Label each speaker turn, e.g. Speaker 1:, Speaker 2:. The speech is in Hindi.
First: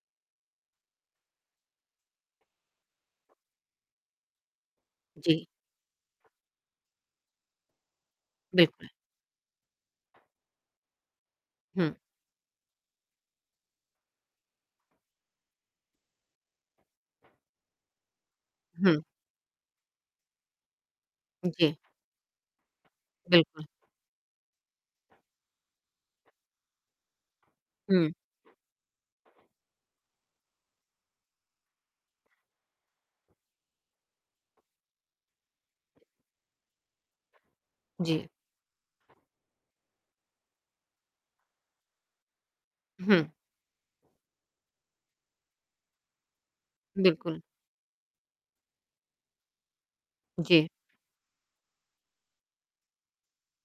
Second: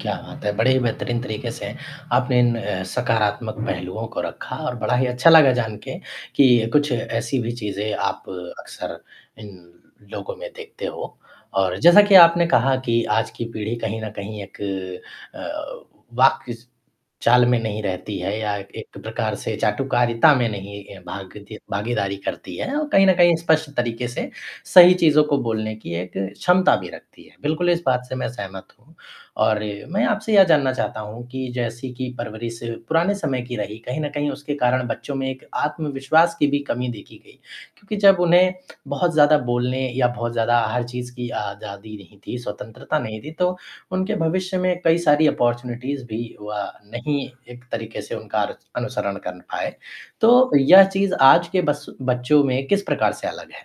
Speaker 1: क्या बात है, बड़े ही बेहतरीन तरीक़े से, आपने इन सकारात्मक पहलुओं को रखा और बड़ा ही अच्छा
Speaker 2: जी।
Speaker 1: लगा जानके कि कुछ ऐसी भी चीज़ें आप
Speaker 2: बिल्कुल।
Speaker 1: अक्सर इन लोगों में देखते हो और
Speaker 2: हुँ।
Speaker 1: जैसा कि आपने कहा कि आज की पीढ़ी कहीं न कहीं एक अ, वाक्य इस चाल में नहीं रहती है या एक
Speaker 2: हुँ।
Speaker 1: प्रकार से चाटुकारिता में नहीं ए, भागदी
Speaker 2: जी।
Speaker 1: भागीदारी करती है और कहीं न कहीं
Speaker 2: बिल्कुल।
Speaker 1: स्पष्ट तरीक़े से, सही चीज़ों को बोलने की एक क्षमता भी रखती है बिल्कुल इस बात
Speaker 2: हुँ।
Speaker 1: से मैं सहमत हूँ और मैं आपसे ये जानना चाहता हूँ कि जैसे कि परवरिश पुराने समय की रही कहीं न कहीं उसके कारण बच्चों में एक आत्मविश्वास की भी कमी देखी गई क्योंकि
Speaker 2: जी।
Speaker 1: जब उन्हें बहुत ज़्यादा बोलने या बहुत ज़्यादा हर चीज़ की आज़ादी नहीं थी, स्वतंत्रता नहीं
Speaker 2: हुँ।
Speaker 1: थी तो उनके भविष्य में कई सारी अपॉर्च्युनिटीज़ भी व नहीं
Speaker 2: बिल्कुल।
Speaker 1: एक तरीक़े से उनका अनुसरण कर पाए, तो
Speaker 2: जी।
Speaker 1: यह चीज़ आज के बस बच्चों में किस प्रकार से अलग है?